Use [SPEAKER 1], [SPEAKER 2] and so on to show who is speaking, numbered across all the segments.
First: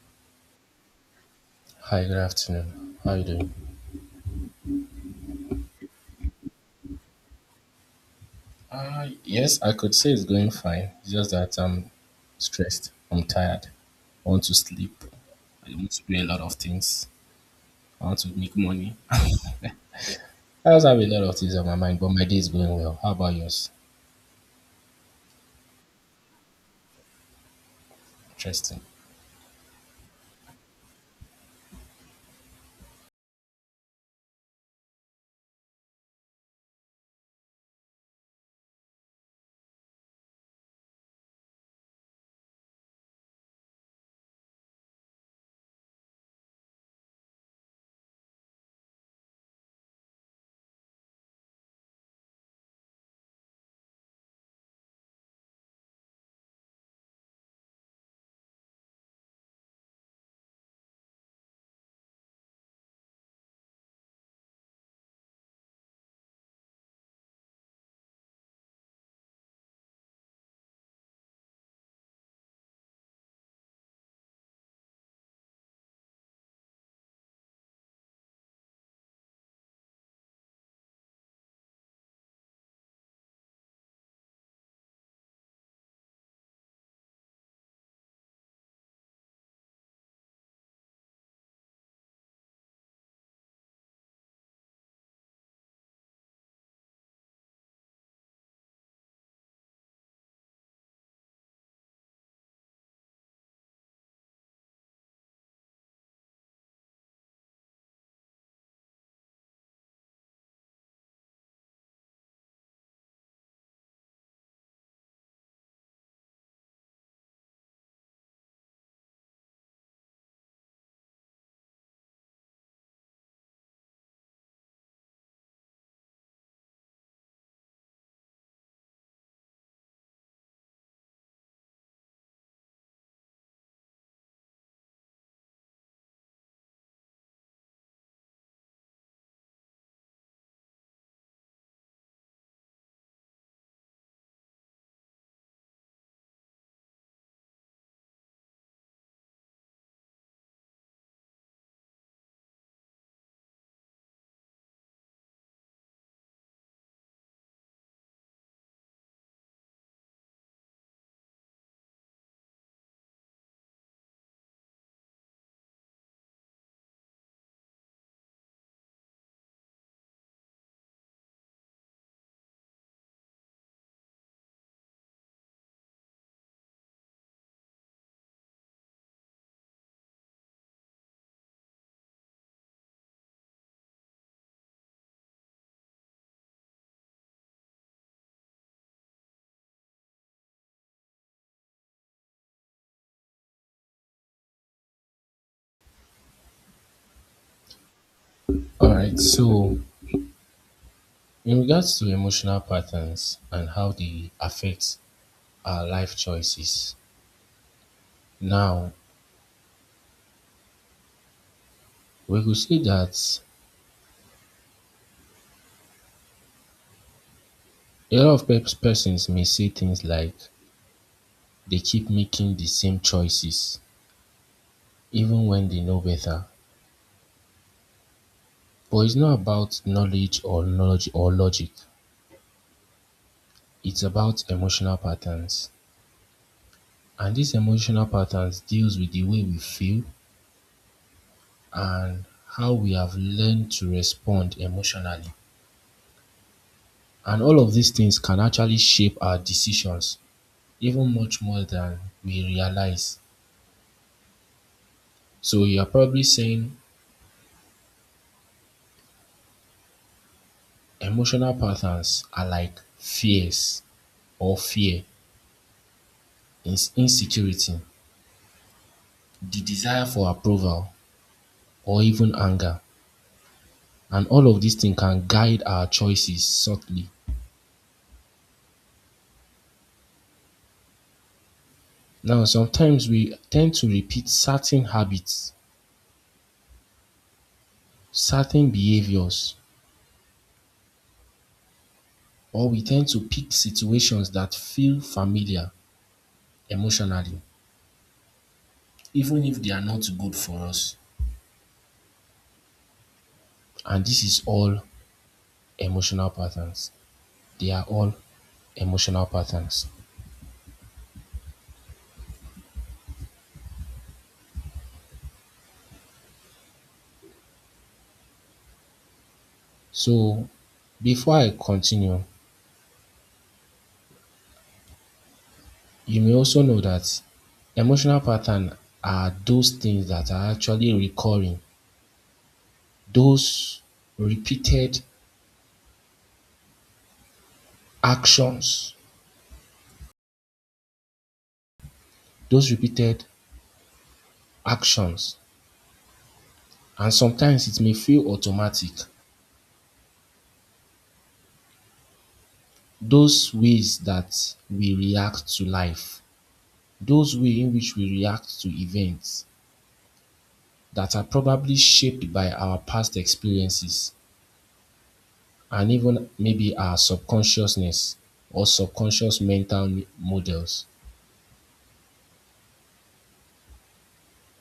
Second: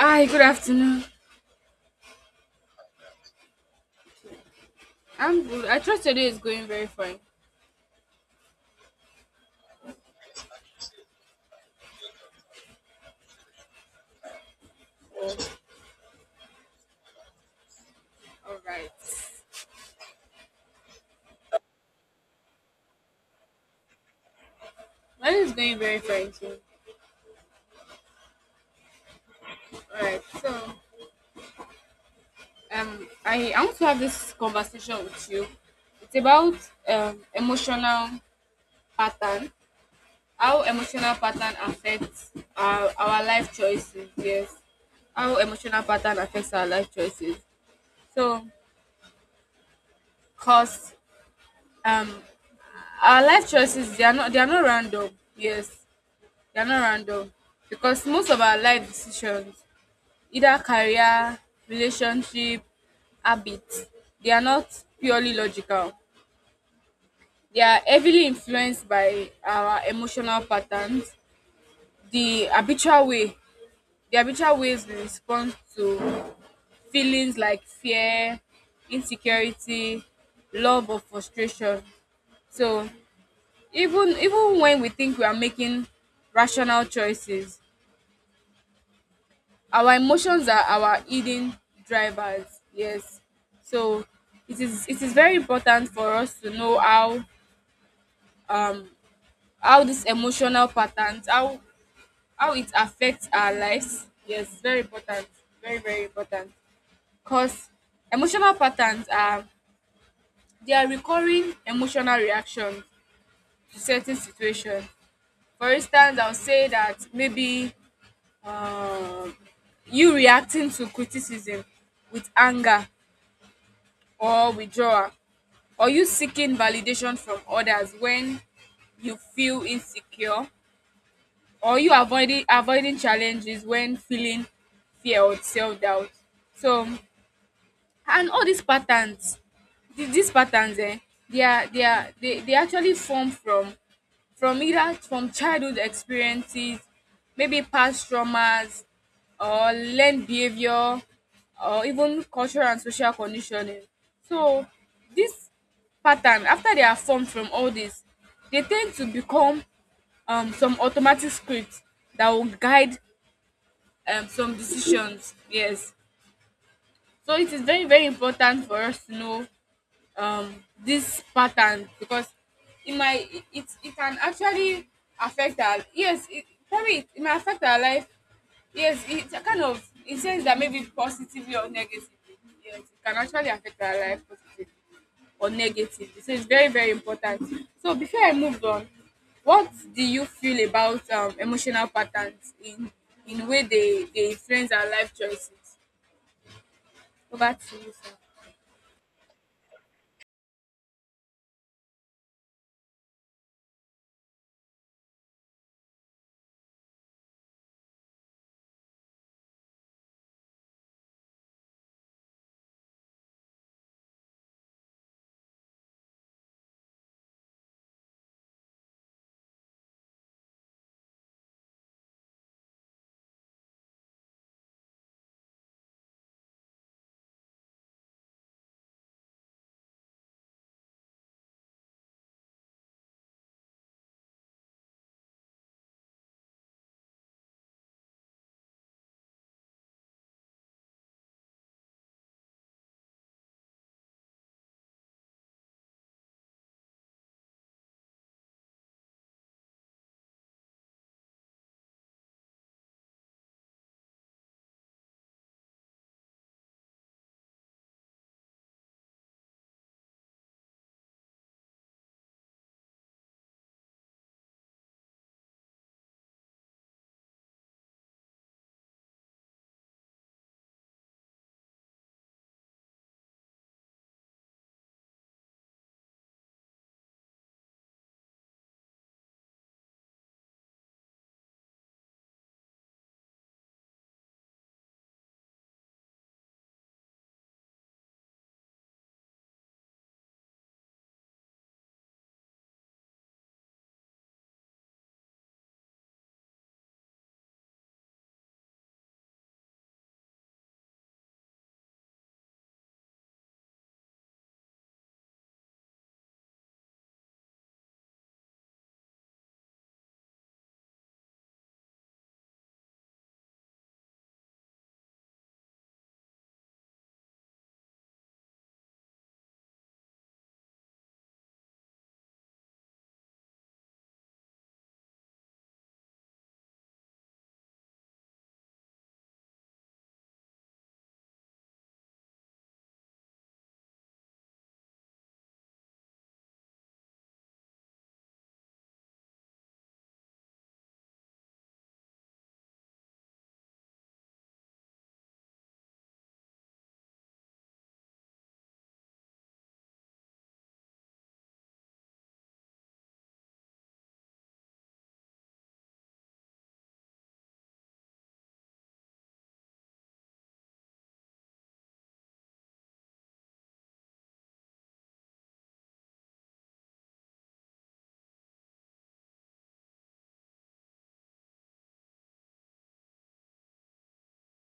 [SPEAKER 1] Hi, good afternoon.
[SPEAKER 2] Hi, good afternoon. How you doing?
[SPEAKER 1] I'm good. I trust your day is going very fine.
[SPEAKER 2] Yes, I could say it's going fine. It's just that I'm stressed. I'm tired. I want to sleep. I want to do a lot of things. I want to make
[SPEAKER 1] All right.
[SPEAKER 2] money. I also have a lot of things on my mind, but my day is going well. How about yours?
[SPEAKER 1] Mine is going very fine too.
[SPEAKER 2] Interesting.
[SPEAKER 1] All right. So, I want to have this conversation with you. It's about emotional pattern, how emotional pattern affects our life choices. Yes, how emotional pattern affects our life choices. So, cause um, our life choices they are not random. Yes, they are not random because most of our life decisions, either career, relationship, habits, they are not purely logical. They are heavily influenced by our emotional patterns, the habitual way the habitual ways we respond to feelings like fear, insecurity, love or frustration. So even when we think we are making rational choices, our emotions are our hidden drivers. Yes, so it is very important for us to know how, um how these emotional patterns, how it affects our lives. Yes, very important, very very important, because emotional patterns are, they are recurring emotional reactions to certain situations. For instance, I'll say that maybe, um you reacting to criticism with anger or withdrawal? Or you seeking validation from others when you feel insecure? Or you avoiding challenges when feeling fear or self-doubt? So, and all these patterns, these patterns, they are they are they actually form from either from childhood experiences, maybe past traumas, or learned behavior, or even cultural and social conditioning. So this pattern, after they are formed from all this, they tend to become, some automatic scripts that will guide, some decisions. Yes. So it is very, very important for us to know, um this pattern because it might it, it it can actually affect our, yes, it probably, it might affect our life, yes, it kind of it says that maybe positively or negatively, yes, it can actually affect our life positively or negatively, so it's very very important. So before I move on, what do you feel about, emotional patterns in way they influence our life choices? Over to you, sir.
[SPEAKER 2] All right. So, in regards to emotional patterns and how they affect our life choices, now we could say that a lot of persons may say things like they keep making the same choices even when they know better. But it's not about knowledge or logic. It's about emotional patterns. And these emotional patterns deals with the way we feel and how we have learned to respond emotionally. And all of these things can actually shape our decisions even much more than we realize. So you're probably saying emotional patterns are like fear, insecurity, the desire for approval, or even anger. And all of these things can guide our choices subtly. Now, sometimes we tend to repeat certain habits, certain behaviors, or we tend to pick situations that feel familiar emotionally, even if they are not good for us. And this is all emotional patterns. They are all emotional patterns. So, before I continue, you may also know that emotional patterns are those things that are actually recurring, those repeated actions, those repeated actions, and sometimes it may feel automatic. Those ways that we react to life, those way in which we react to events that are probably shaped by our past experiences and even maybe our subconsciousness or subconscious mental models.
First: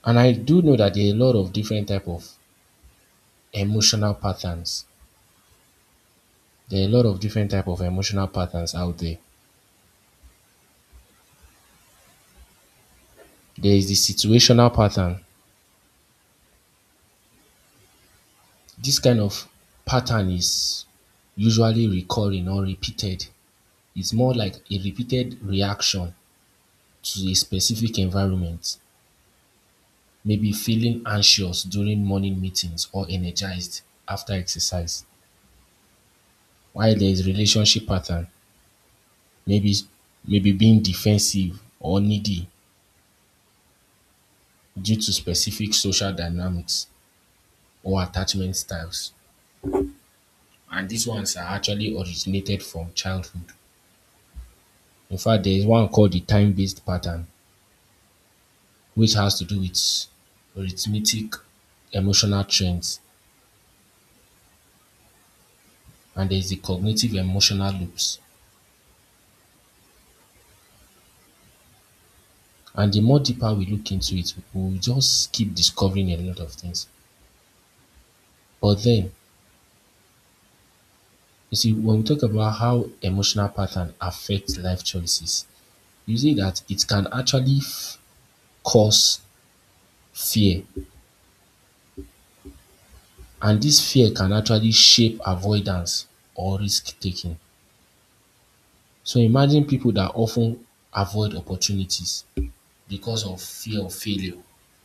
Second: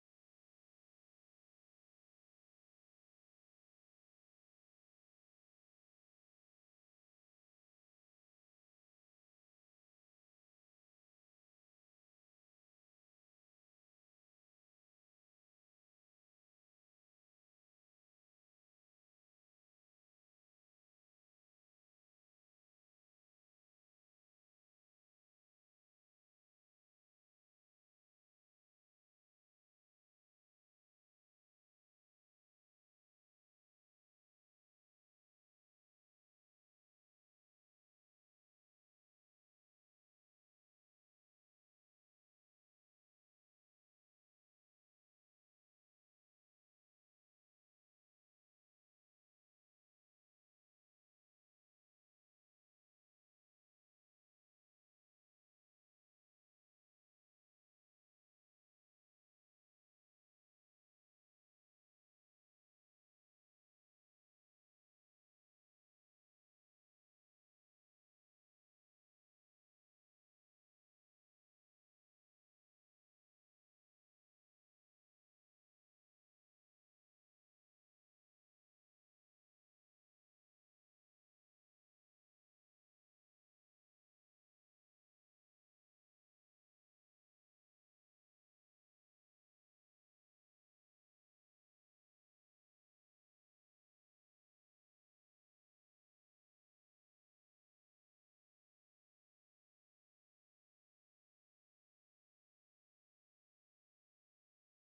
[SPEAKER 2] And I do know that there are a lot of different type of emotional patterns. There are a lot of different type of emotional patterns out there. There is the situational pattern. This kind of pattern is usually recurring or repeated. It's more like a repeated reaction to a specific environment. Maybe feeling anxious during morning meetings or energized after exercise. While there is relationship pattern, maybe maybe being defensive or needy due to specific social dynamics or attachment styles. And these ones are actually originated from childhood. In fact, there is one called the time based pattern, which has to do with arithmetic emotional trends. And there's the cognitive emotional loops. And the more deeper we look into it, we'll just keep discovering a lot of things. But then, you see, when we talk about how emotional patterns affect life choices, you see that it can actually cause fear. And this fear can actually shape avoidance or risk taking. So imagine people that often avoid opportunities because of fear of failure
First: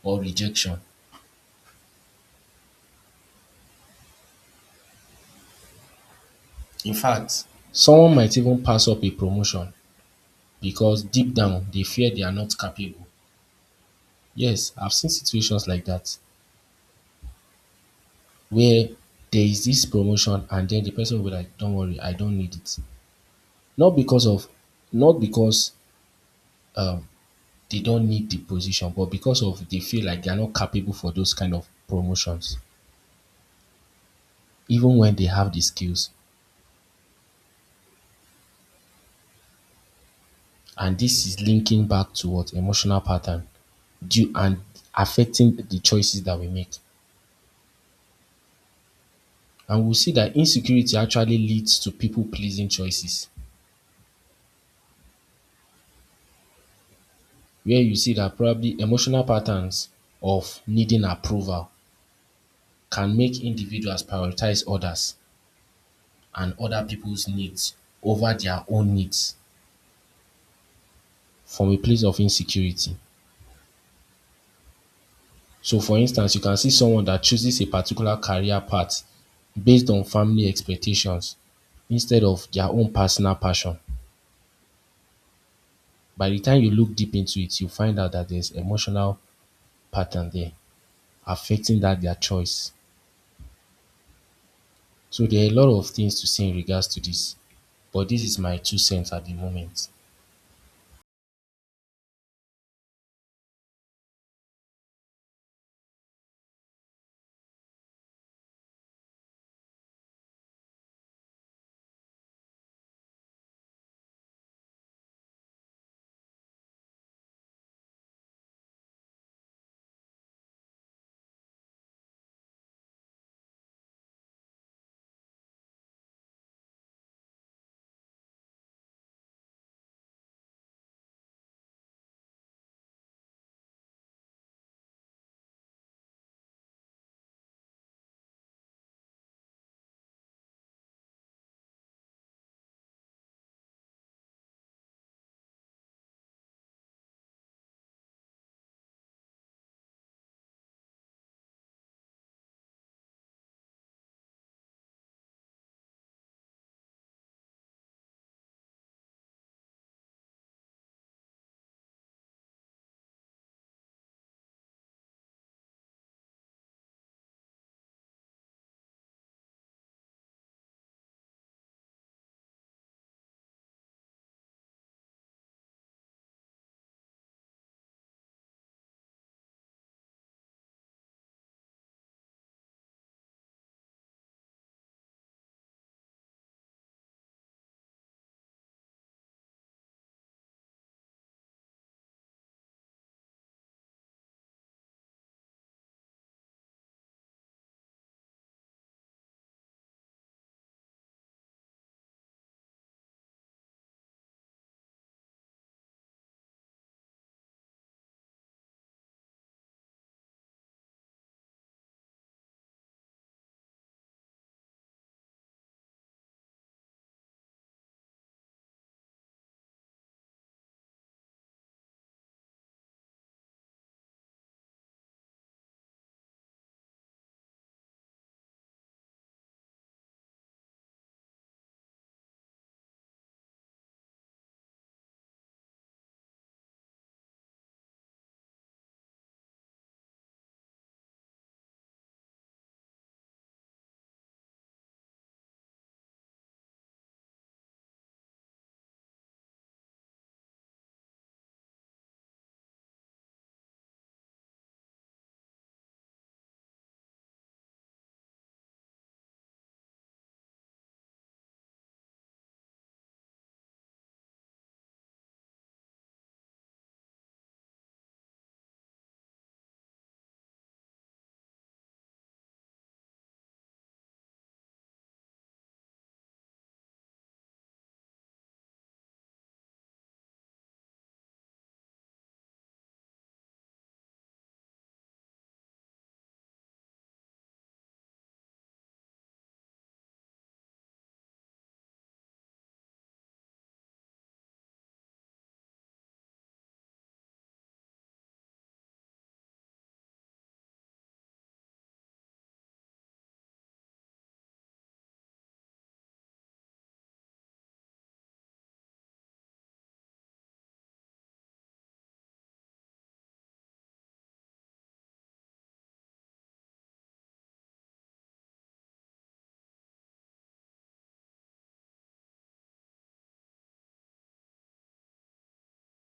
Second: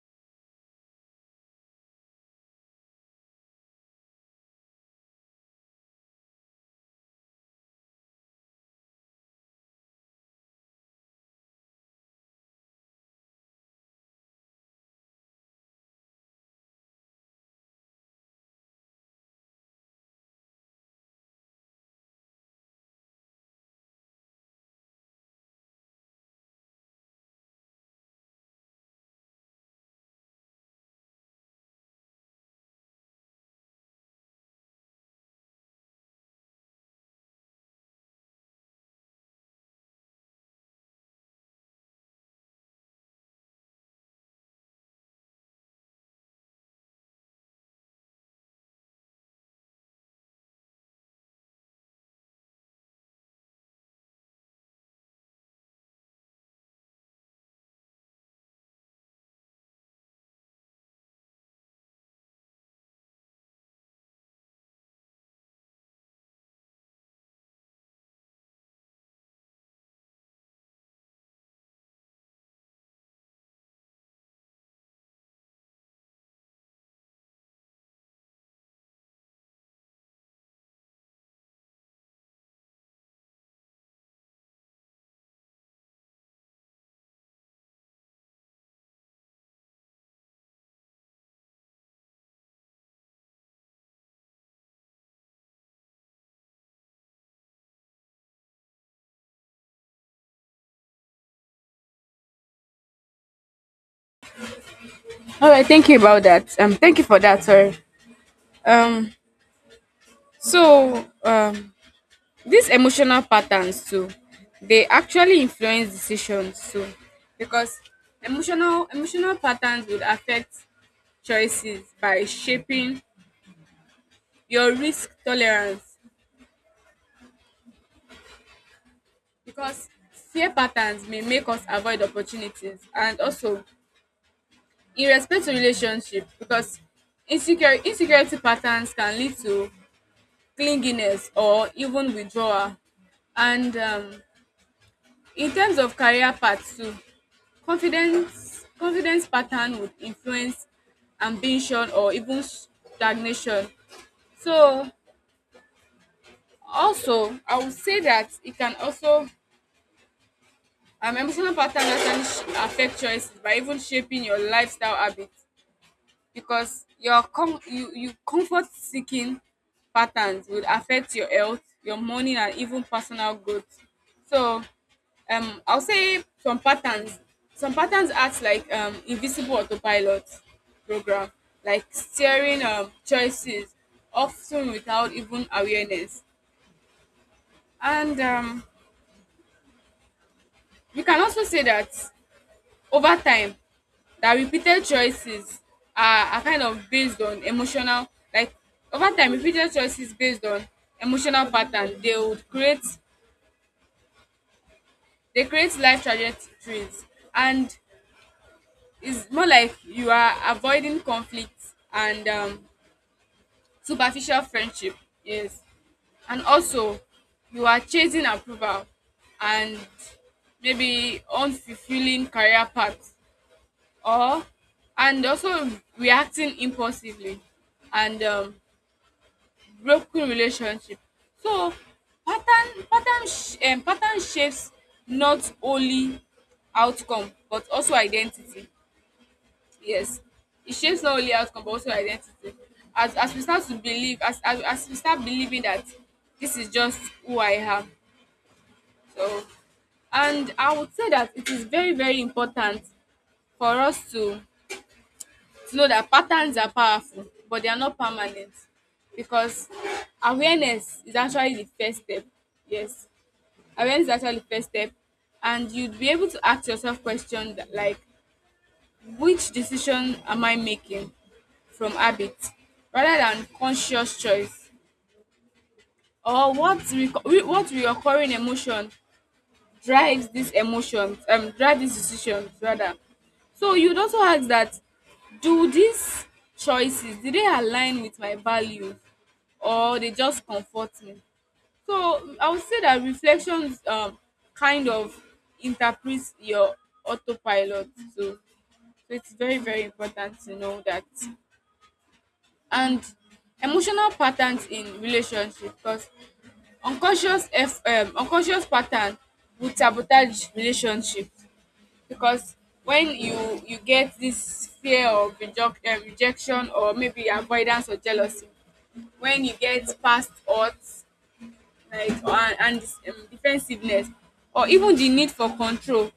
[SPEAKER 2] or rejection. In fact, someone might even pass up a promotion because deep down they fear they are not capable. Yes, I've seen situations like that where there is this promotion and then the person will be like, don't worry, I don't need it. Not because of, not because um, they don't need the position, but because of they feel like they are not capable for those kind of promotions, even when they have the skills. And this is linking back to what emotional pattern due and affecting the choices that we make. And we'll see that insecurity actually leads to people pleasing choices, where you see that probably emotional patterns of needing approval can make individuals prioritize others and other people's needs over their own needs from a place of insecurity. So for instance, you can see someone that chooses a particular career path based on family expectations instead of their own personal passion. By the time you look deep into it, you find out that there's emotional pattern there affecting that their choice. So there are a lot of things to say in regards to this, but this is my two cents at the moment.
[SPEAKER 1] All right, thank you about that, thank you for that. Sorry. Um so um, these emotional patterns too, they actually influence decisions too, because emotional patterns would affect choices by shaping your risk tolerance, because fear patterns may make us avoid opportunities, and also in respect to relationship, because insecure insecurity patterns can lead to clinginess or even withdrawal. And, in terms of career path too, confidence pattern would influence ambition or even stagnation. So also I would say that it can also, emotional pattern actually affect choices by even shaping your lifestyle habits, because you comfort seeking patterns would affect your health, your money, and even personal growth. So, I'll say some patterns. Some patterns act like, invisible autopilot program, like steering, choices, often without even awareness. And, we can also say that over time that repeated choices are kind of based on emotional, like, over time repeated choices based on emotional pattern, they create life trajectories, and it's more like you are avoiding conflict and, superficial friendship, yes, and also you are chasing approval and maybe unfulfilling career path, or, and also reacting impulsively and, broken relationship. So, pattern shapes not only outcome but also identity. Yes, it shapes not only outcome but also identity. As we start to believe as we start believing that this is just who I am. So, and I would say that it is very very important for us to know that patterns are powerful, but they are not permanent, because awareness is actually the first step. Yes, awareness is actually the first step, and you'd be able to ask yourself questions like, which decision am I making from habit rather than conscious choice, or what, what reoccurring emotion drives these emotions, drive these decisions rather. So you'd also ask that, do these choices, do they align with my values or they just comfort me? So, I would say that reflections kind of interprets your autopilot. So it's very very important to know that. And emotional patterns in relationship, because unconscious pattern would sabotage relationships, because when you get this fear of rejection, or maybe avoidance or jealousy, when you get past odds like, and defensiveness or even the need for control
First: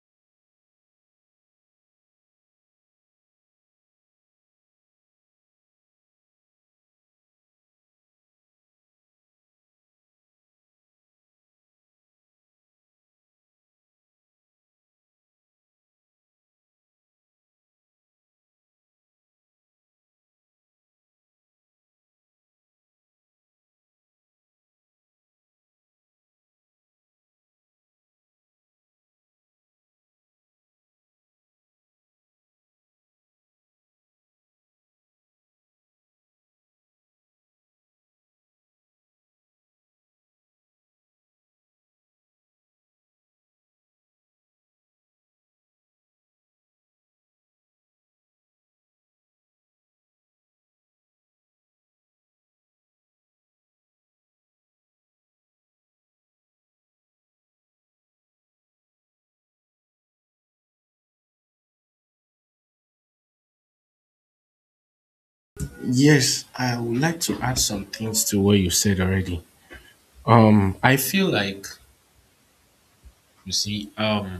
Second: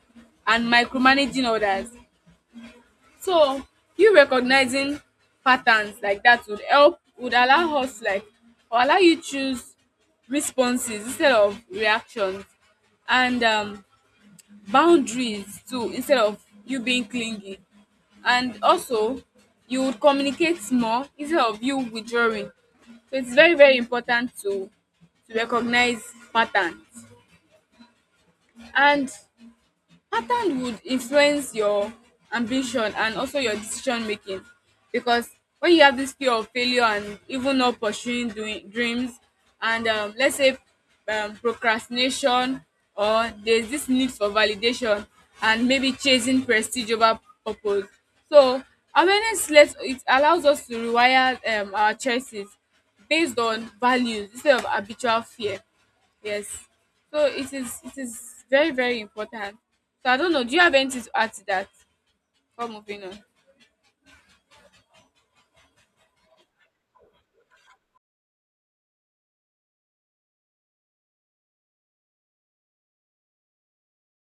[SPEAKER 1] and micromanaging others. So you recognizing patterns like that would allow us, like, or allow you choose responses instead of reactions, and, boundaries too, instead of you being clingy, and also you would communicate more instead of you withdrawing. So it's very very important to recognize patterns. And pattern would influence your ambition and also your decision making, because when you have this fear of failure and even not pursuing doing dreams, and, let's say procrastination, or there's this need for validation and maybe chasing prestige over purpose. So awareness lets it allows us to rewire, our choices based on values instead of habitual fear. Yes. So it is very, very important. So I don't know, do you have anything to add to that before moving on?
[SPEAKER 2] Yes, I would like to add some things to what you said already. I feel like You see, um,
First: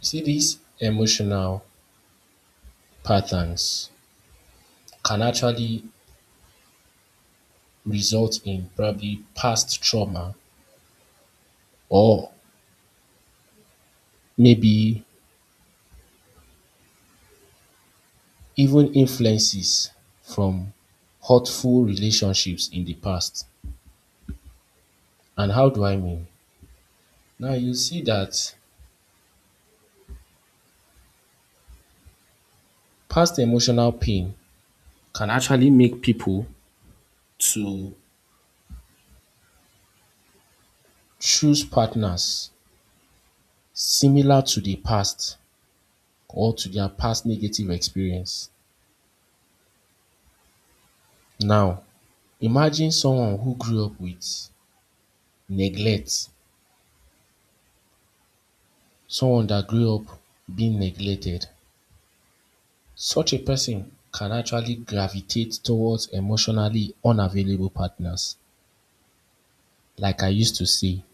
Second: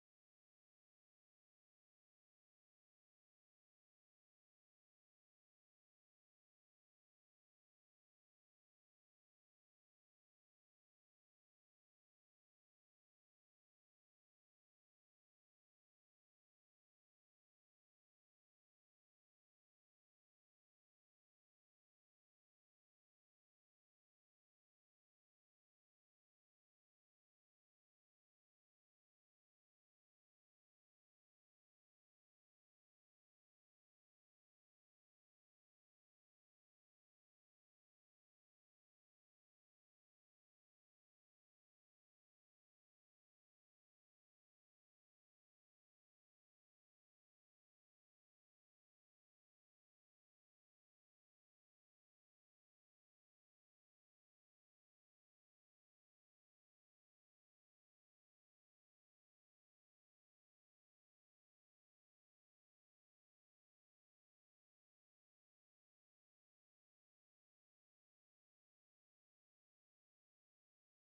[SPEAKER 2] you see these emotional patterns can actually result in probably past trauma or maybe even influences from hurtful relationships in the past. And how do I mean? Now you see that past emotional pain can actually make people to choose partners similar to the past or to their past negative experience. Now, imagine someone who grew up with neglect, someone that grew up being neglected. Such a person can actually gravitate towards emotionally unavailable partners. Like I used to say,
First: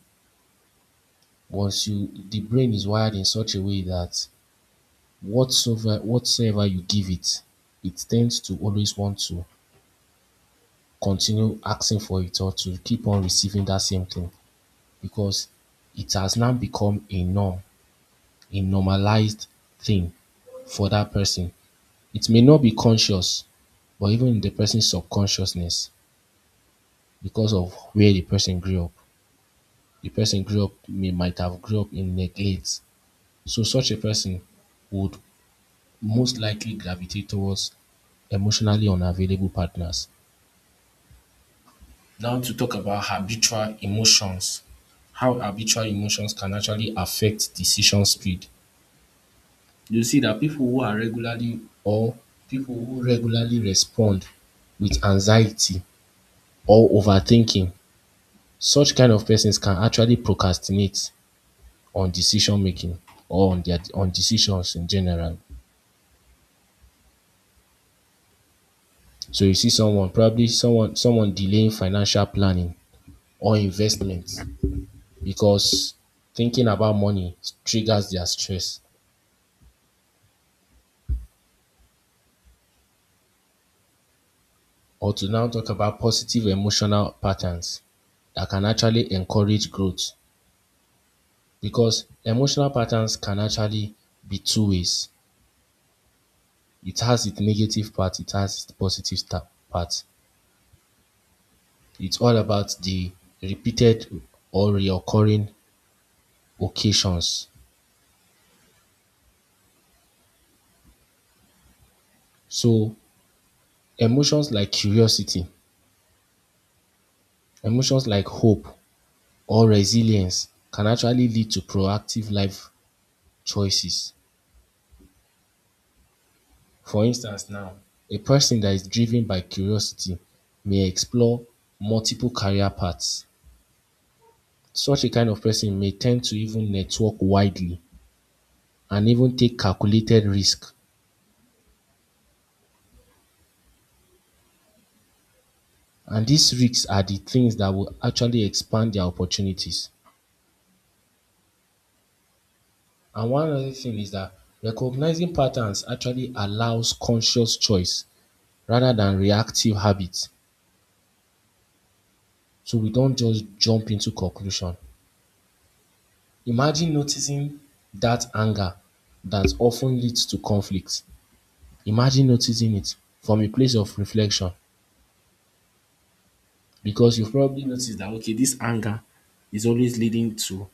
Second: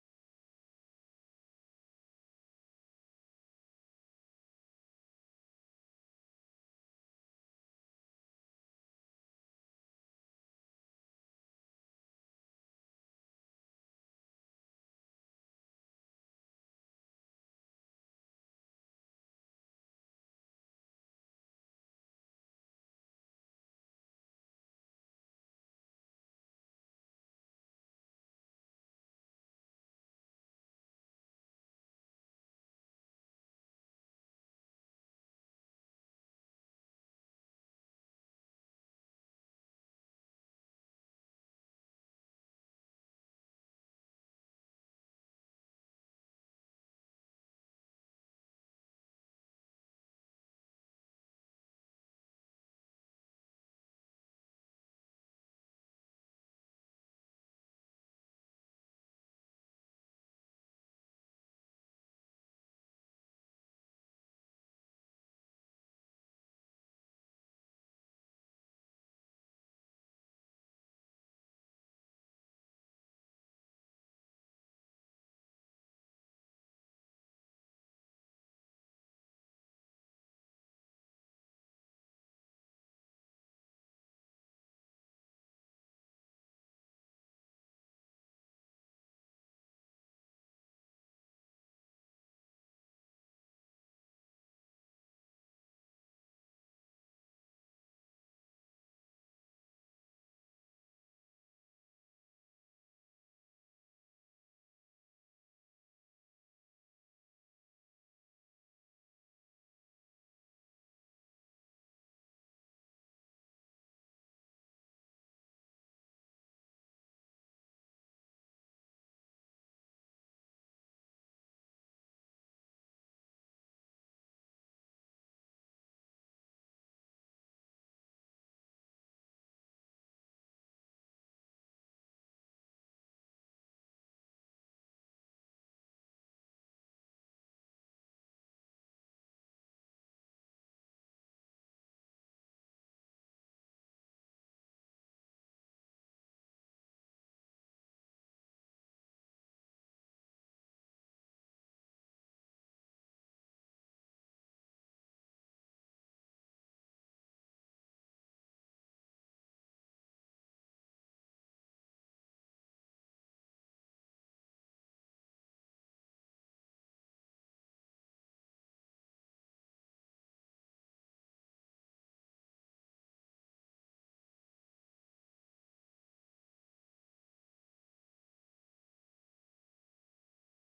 [SPEAKER 2] once you the brain is wired in such a way that whatsoever you give it, it tends to always want to continue asking for it or to keep on receiving that same thing because it has now become a norm, a normalized thing for that person. It may not be conscious, but even in the person's subconsciousness, because of where the person grew up. The person grew up may might have grew up in neglect. So such a person would most likely gravitate towards emotionally unavailable partners. Now to talk about habitual emotions, how habitual emotions can actually affect decision speed. You see that people who regularly respond with anxiety or overthinking, such kind of persons can actually procrastinate on decision making or on their on decisions in general. So you see someone, probably someone someone delaying financial planning or investment because thinking about money triggers their stress. Or to now talk about positive emotional patterns that can actually encourage growth because emotional patterns can actually be two ways. It has its negative part, it has its part. It's all about the repeated or reoccurring occasions. So emotions like curiosity, emotions like hope or resilience can actually lead to proactive life choices. For instance now, a person that is driven by curiosity may explore multiple career paths. Such a kind of person may tend to even network widely and even take calculated risks. And these risks are the things that will actually expand their opportunities. And one other thing is that recognizing patterns actually allows conscious choice rather than reactive habits. So we don't just jump into conclusion. Imagine noticing that anger that often leads to conflict. Imagine noticing it from a place of reflection because you've probably noticed that okay, this anger is always leading to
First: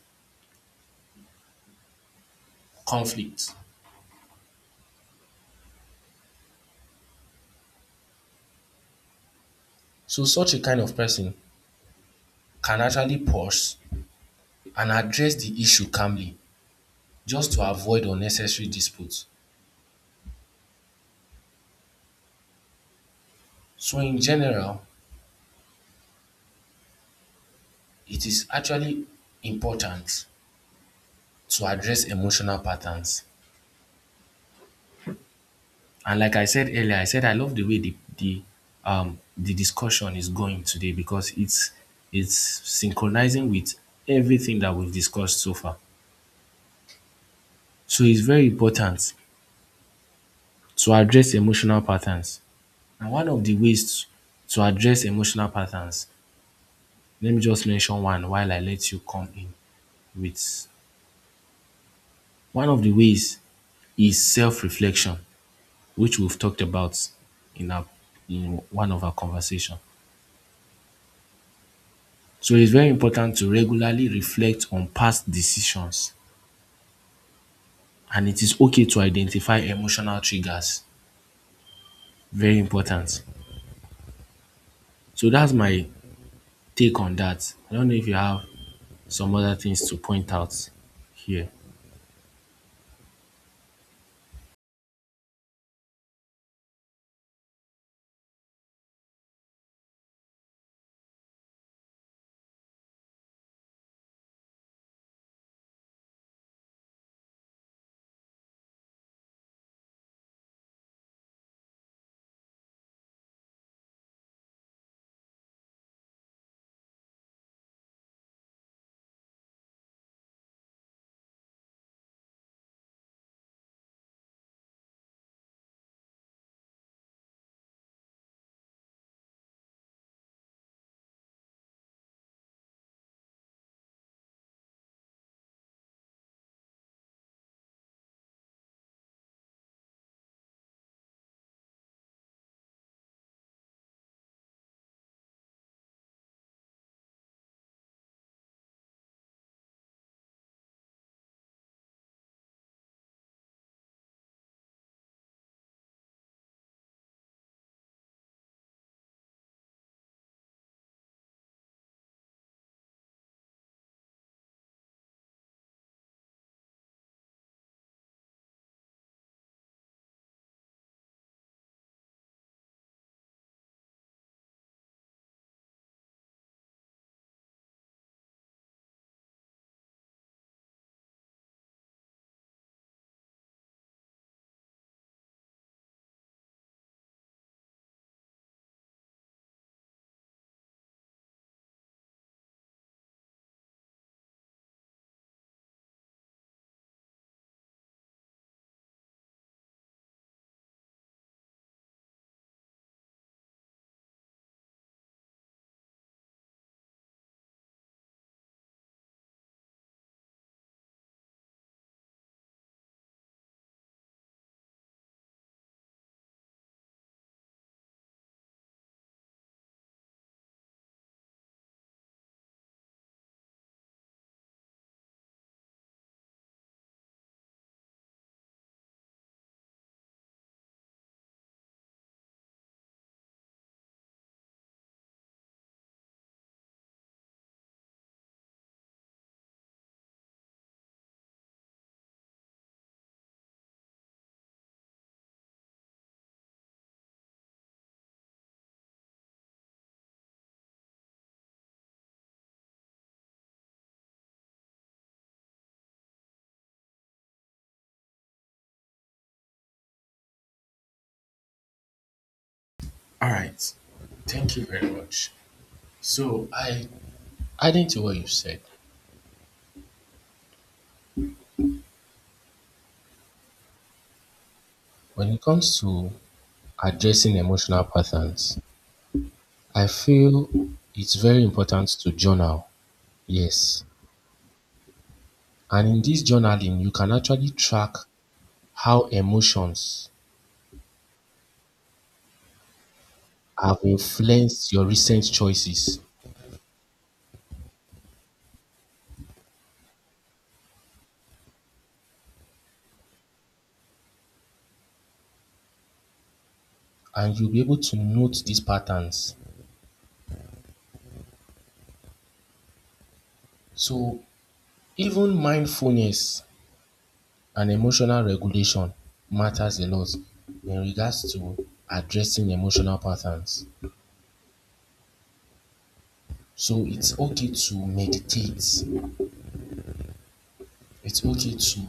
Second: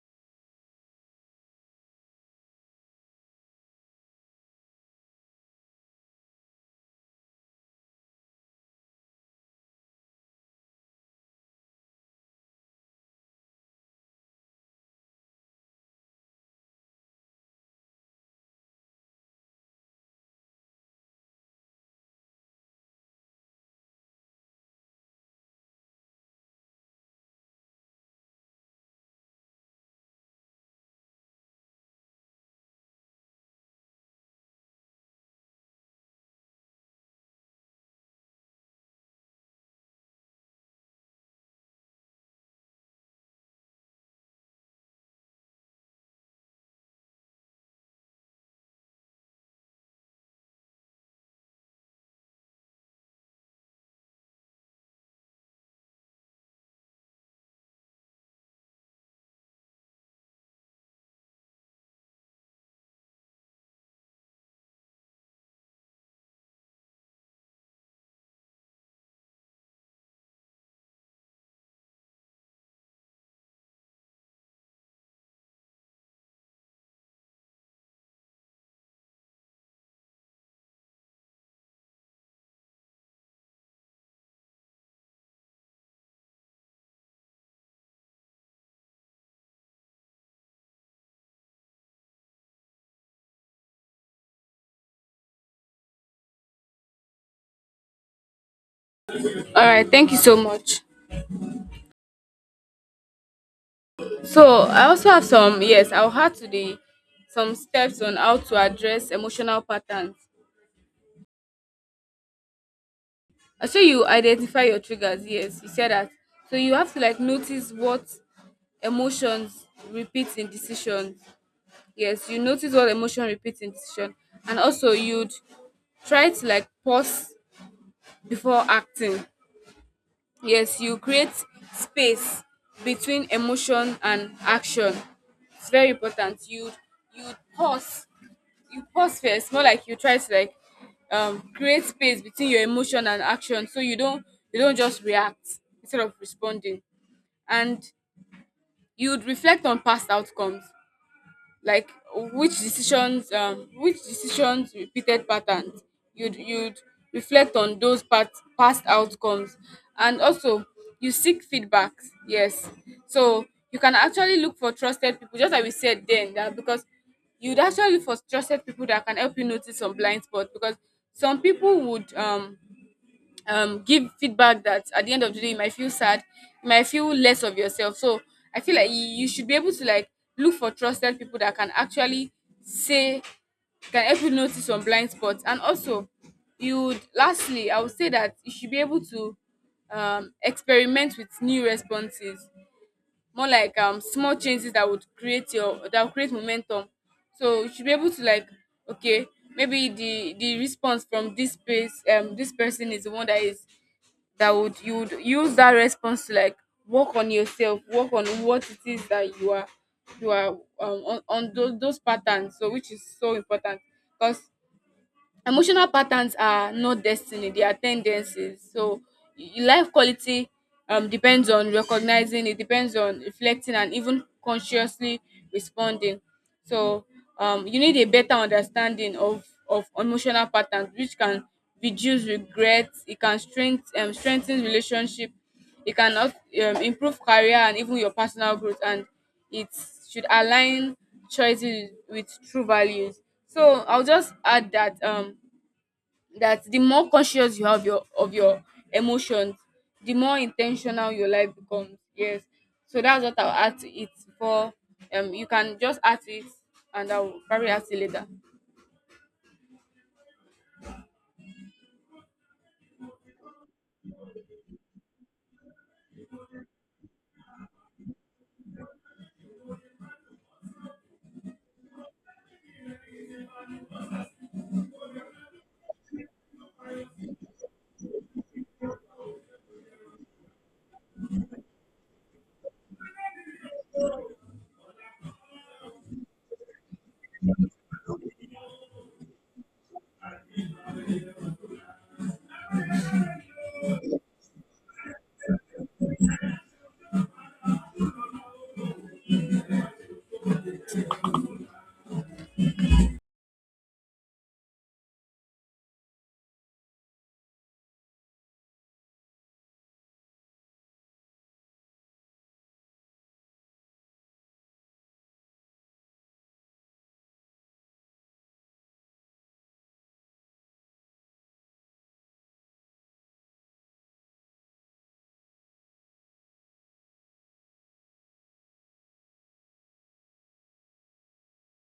[SPEAKER 2] conflict. So such a kind of person can actually pause and address the issue calmly just to avoid unnecessary disputes. So in general, it is actually important to address emotional patterns. And like I said earlier, I said I love the way the discussion is going today because it's synchronizing with everything that we've discussed so far. So it's very important to address emotional patterns. And one of the ways to address emotional patterns, let me just mention one while I let you come in with one of the ways is self-reflection, which we've talked about in our in one of our conversation. So it's very important to regularly reflect on past decisions and it is okay to identify emotional triggers. Very important. So that's my take on that. I don't know if you have some other things to point out here.
[SPEAKER 1] Alright, thank you so much. So I also have some, yes, I'll add to the some steps on how to address emotional patterns. I show you identify your triggers, yes, you said that. So you have to like notice what emotions repeat in decision. Yes, you notice what emotion repeats in decision. And also you'd try to like pause before acting. Yes, you create space between emotion and action. It's very important. You pause. You pause first, more like you try to like, create space between your emotion and action, so you don't just react instead of responding. And you'd reflect on past outcomes, like which decisions, which decisions repeated patterns, you'd reflect on those pat past outcomes. And also you seek feedbacks, yes. So you can actually look for trusted people just like we said then, that, because you'd actually look for trusted people that can help you notice some blind spots, because some people would, give feedback that at the end of the day you might feel sad, you might feel less of yourself. So I feel like you should be able to like look for trusted people that can actually say, can help you notice some blind spots. And also, you would lastly, I would say that you should be able to, experiment with new responses, more like, small changes that would create your that would create momentum. So you should be able to like, okay, maybe the response from this space, this person is the one that is, that would, you would use that response to like work on yourself, work on what it is that you are, on those patterns. So which is so important, because emotional patterns are not destiny, they are tendencies. So life quality, depends on recognizing, it depends on reflecting and even consciously responding. So, you need a better understanding of emotional patterns, which can reduce regret, it can strengthen relationship, it can improve career and even your personal growth, and it should align choices with true values. So I'll just add that, that the more conscious you have your of your emotions, the more intentional your life becomes. Yes, so that's what I'll add to it for. You can just add to it, and I'll probably add it later.
[SPEAKER 2] All right. Thank you very much. So, I adding to what you said, when it comes to addressing emotional patterns, I feel it's very important to journal. Yes. And in this journaling, you can actually track how emotions have influenced your recent choices, and you'll be able to note these patterns. So, even mindfulness and emotional regulation matters a lot in regards to addressing emotional patterns. So, it's okay to meditate, it's okay to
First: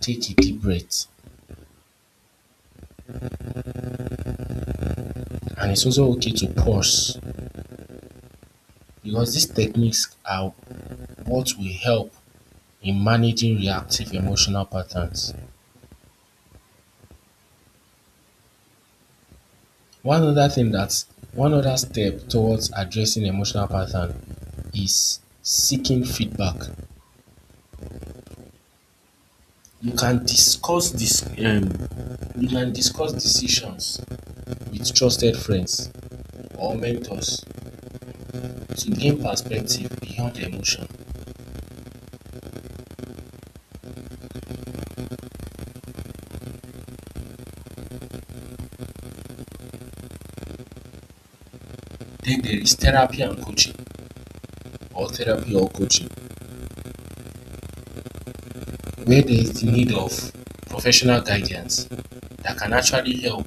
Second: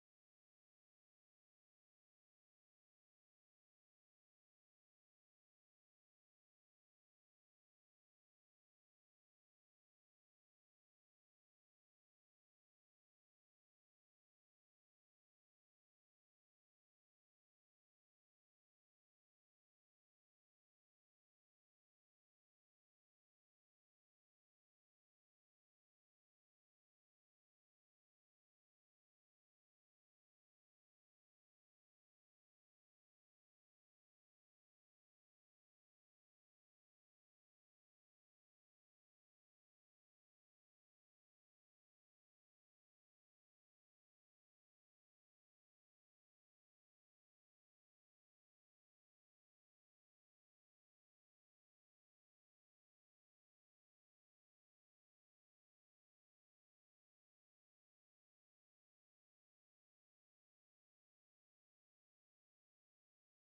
[SPEAKER 2] take a deep breath, and it's also okay to pause because these techniques are what will help in managing reactive emotional patterns. One other thing that one other step towards addressing emotional pattern is seeking feedback. You can discuss this you can discuss decisions with trusted friends or mentors to gain perspective beyond emotion. Then there is therapy or coaching where there is the need of professional guidance that can actually help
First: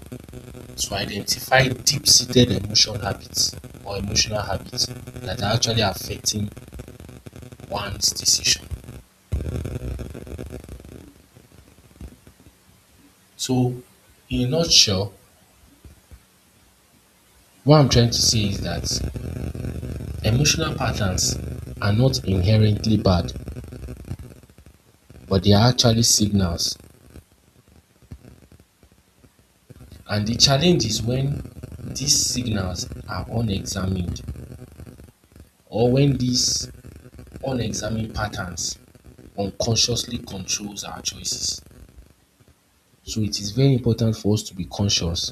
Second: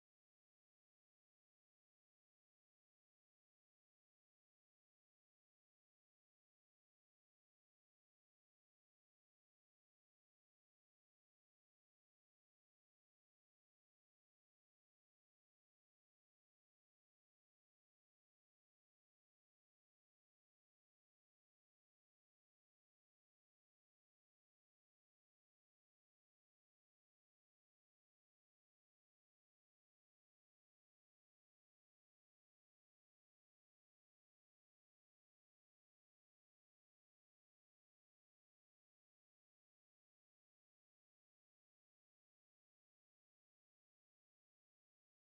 [SPEAKER 2] to identify deep-seated emotional habits or emotional habits that are actually affecting one's decision. So, in a nutshell, what I'm trying to say is that emotional patterns are not inherently bad, but they are actually signals. And the challenge is when these signals are unexamined or when these unexamined patterns unconsciously controls our choices. So it is very important for us to be conscious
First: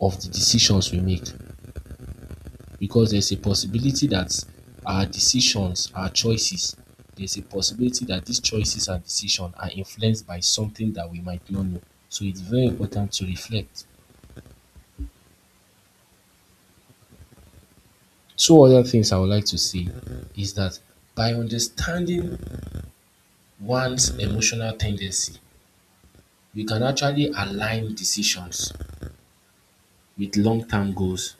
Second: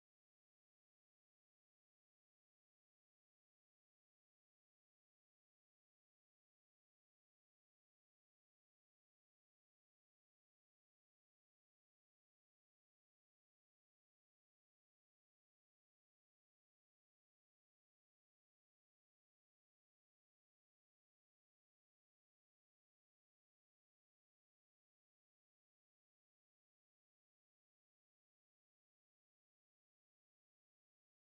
[SPEAKER 2] of the decisions we make because there's a possibility that our decisions, our choices, there's a possibility that these choices and decisions are influenced by something that we might not know. So it's very important to reflect. Two other things I would like to say is that by understanding one's emotional tendency, we can actually align decisions with long term goals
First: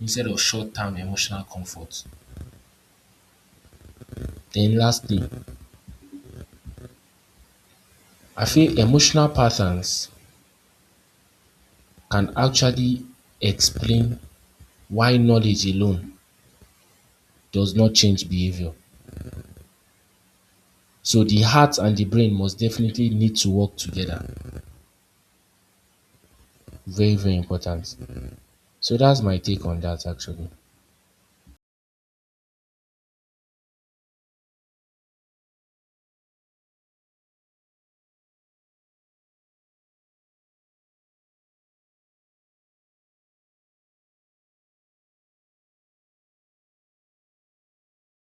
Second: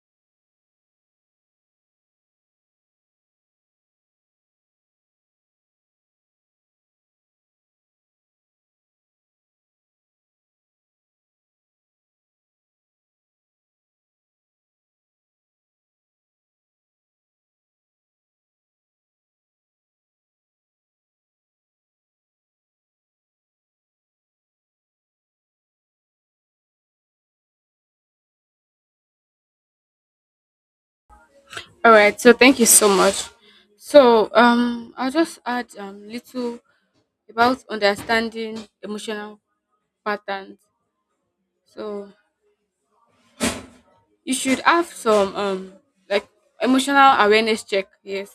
[SPEAKER 2] instead of short term emotional comfort. Then, lastly, I feel emotional patterns can actually explain why knowledge alone does not change behavior. So the heart and the brain must definitely need to work together. Very, very important. So that's my take on that actually.
[SPEAKER 1] All right, so thank you so much. So, I'll just add little about understanding emotional patterns. So you should have some, like, emotional awareness check. Yes,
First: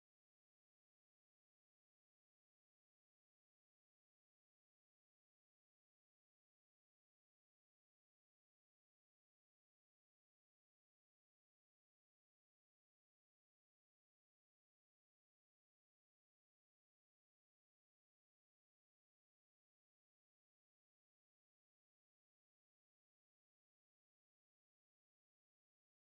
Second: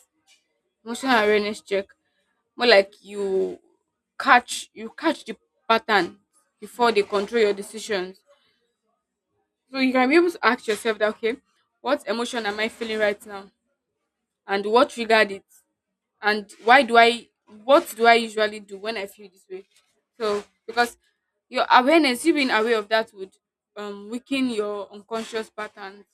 [SPEAKER 1] emotional awareness check. More like you catch the pattern before they control your decisions. So you can be able to ask yourself that, okay, what emotion am I feeling right now, and what triggered it, and why do I what do I usually do when I feel this way? So because your awareness, you being aware of that, would, weaken your unconscious patterns.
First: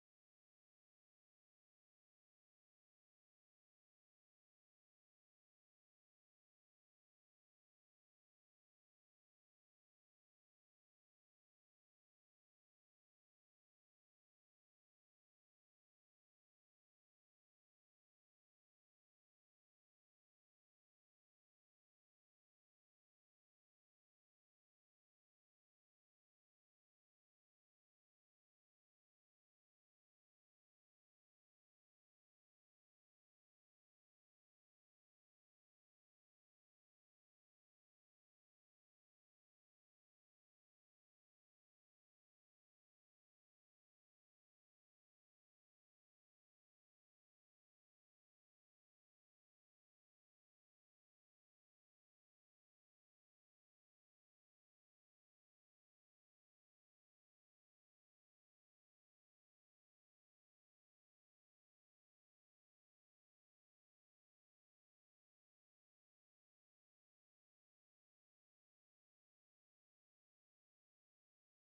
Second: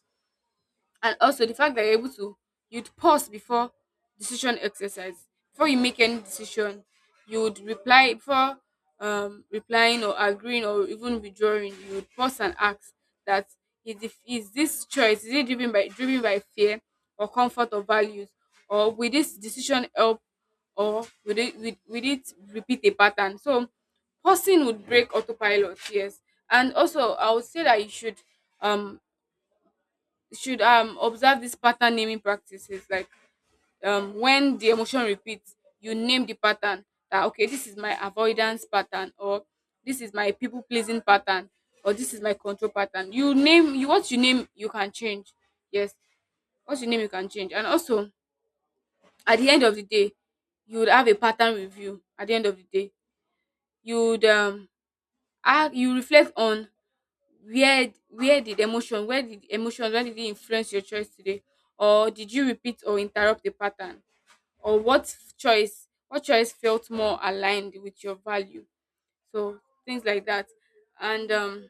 [SPEAKER 1] And also, the fact that you're able to, you'd pause before decision exercise. Before you make any decision, you would reply before, replying or agreeing or even withdrawing, you would pause and ask that, is this choice, is it driven by fear or comfort or values, or will this decision help, or will it repeat a pattern? So pausing would break autopilot, yes. And also, I would say that you should, um observe this pattern naming practices, like, when the emotion repeats, you name the pattern, that, okay, this is my avoidance pattern, or this is my people pleasing pattern, or this is my control pattern. You name you what you name, you can change. Yes, what you name you can change. And also, at the end of the day, you would have a pattern review. At the end of the day, you would, you reflect on where did emotions, where did it influence your choice today, or did you repeat or interrupt the pattern, or what choice felt more aligned with your value? So things like that. And,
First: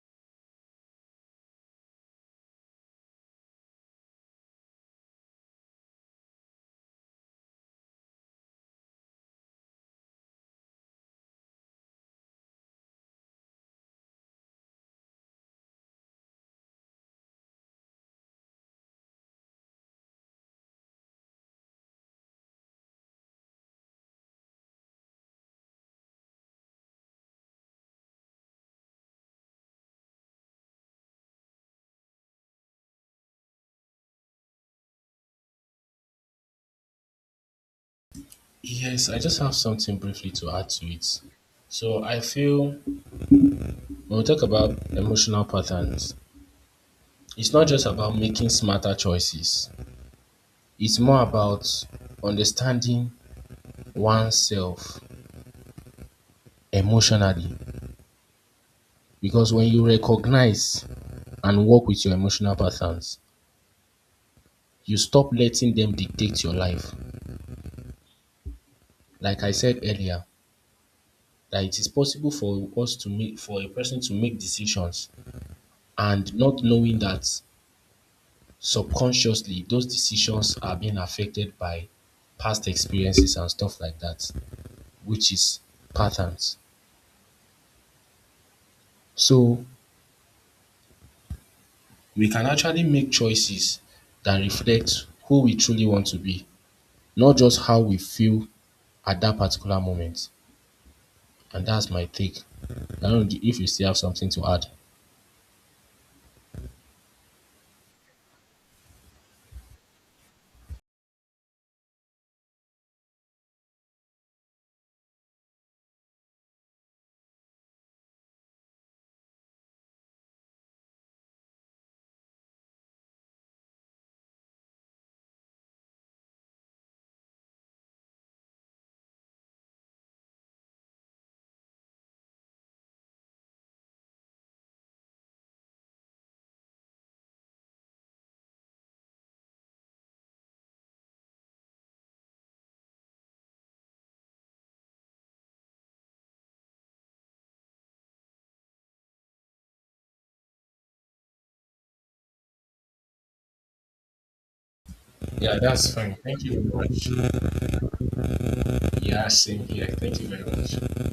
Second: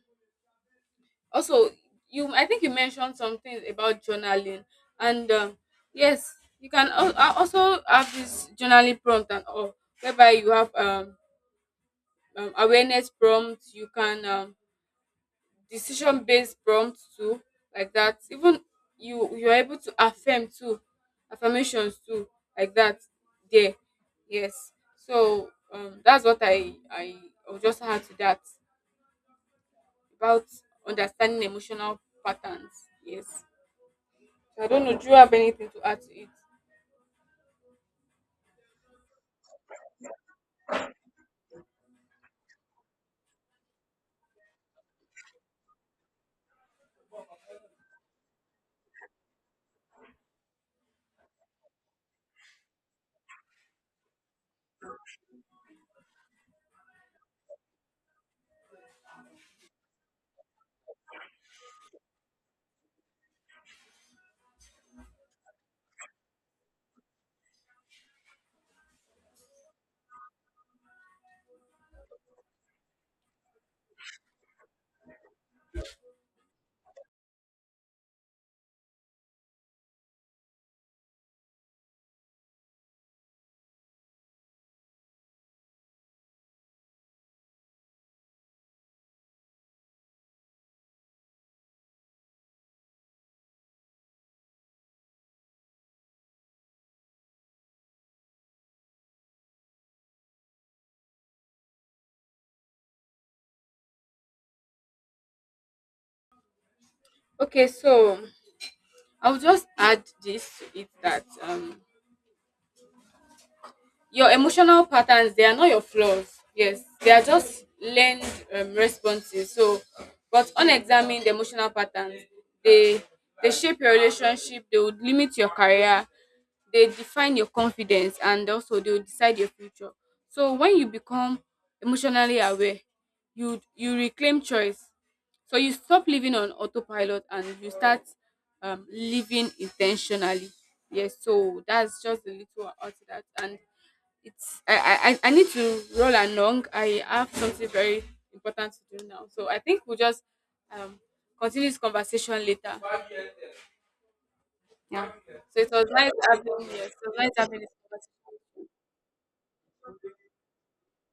[SPEAKER 1] also, you, I think you mentioned some things about journaling, and, yes, you can also have this journaling prompt and all, whereby you have, awareness prompts, you can, decision based prompts too, like that. Even you, you're able to affirm too, affirmations too, like that there. Yes, so, that's what I will just add to that about understanding emotional patterns. Yes, so I don't know, do you have anything to add to it?
[SPEAKER 2] Yes, I just have something briefly to add to it. So I feel when we talk about emotional patterns, it's not just about making smarter choices. It's more about understanding oneself emotionally. Because when you recognize and work with your emotional patterns, you stop letting them dictate your life. Like I said earlier, that it is possible for us to make for a person to make decisions and not knowing that subconsciously those decisions are being affected by past experiences and stuff like that, which is patterns. So we can actually make choices that reflect who we truly want to be, not just how we feel at that particular moment. And that's my take. I don't know if you still have something to add.
[SPEAKER 1] Okay, so I'll just add this to it, that, your emotional patterns, they are not your flaws. Yes, they are just learned, responses. So, but unexamined emotional patterns, they they shape your relationship. They would limit your career. They define your confidence, and also they will decide your future. So when you become emotionally aware, you reclaim choice. So you stop living on autopilot and you start, living intentionally. Yes, so that's just a little out to that. And it's, I need to roll along. I have something very important to do now. So I think we'll just, um continue this conversation later. Yeah.
[SPEAKER 2] Yeah,
[SPEAKER 1] So it was
[SPEAKER 2] that's
[SPEAKER 1] nice
[SPEAKER 2] fine. Thank you very
[SPEAKER 1] having yes, it was nice
[SPEAKER 2] much.
[SPEAKER 1] having this conversation.
[SPEAKER 2] Yeah, same here. Thank you very much.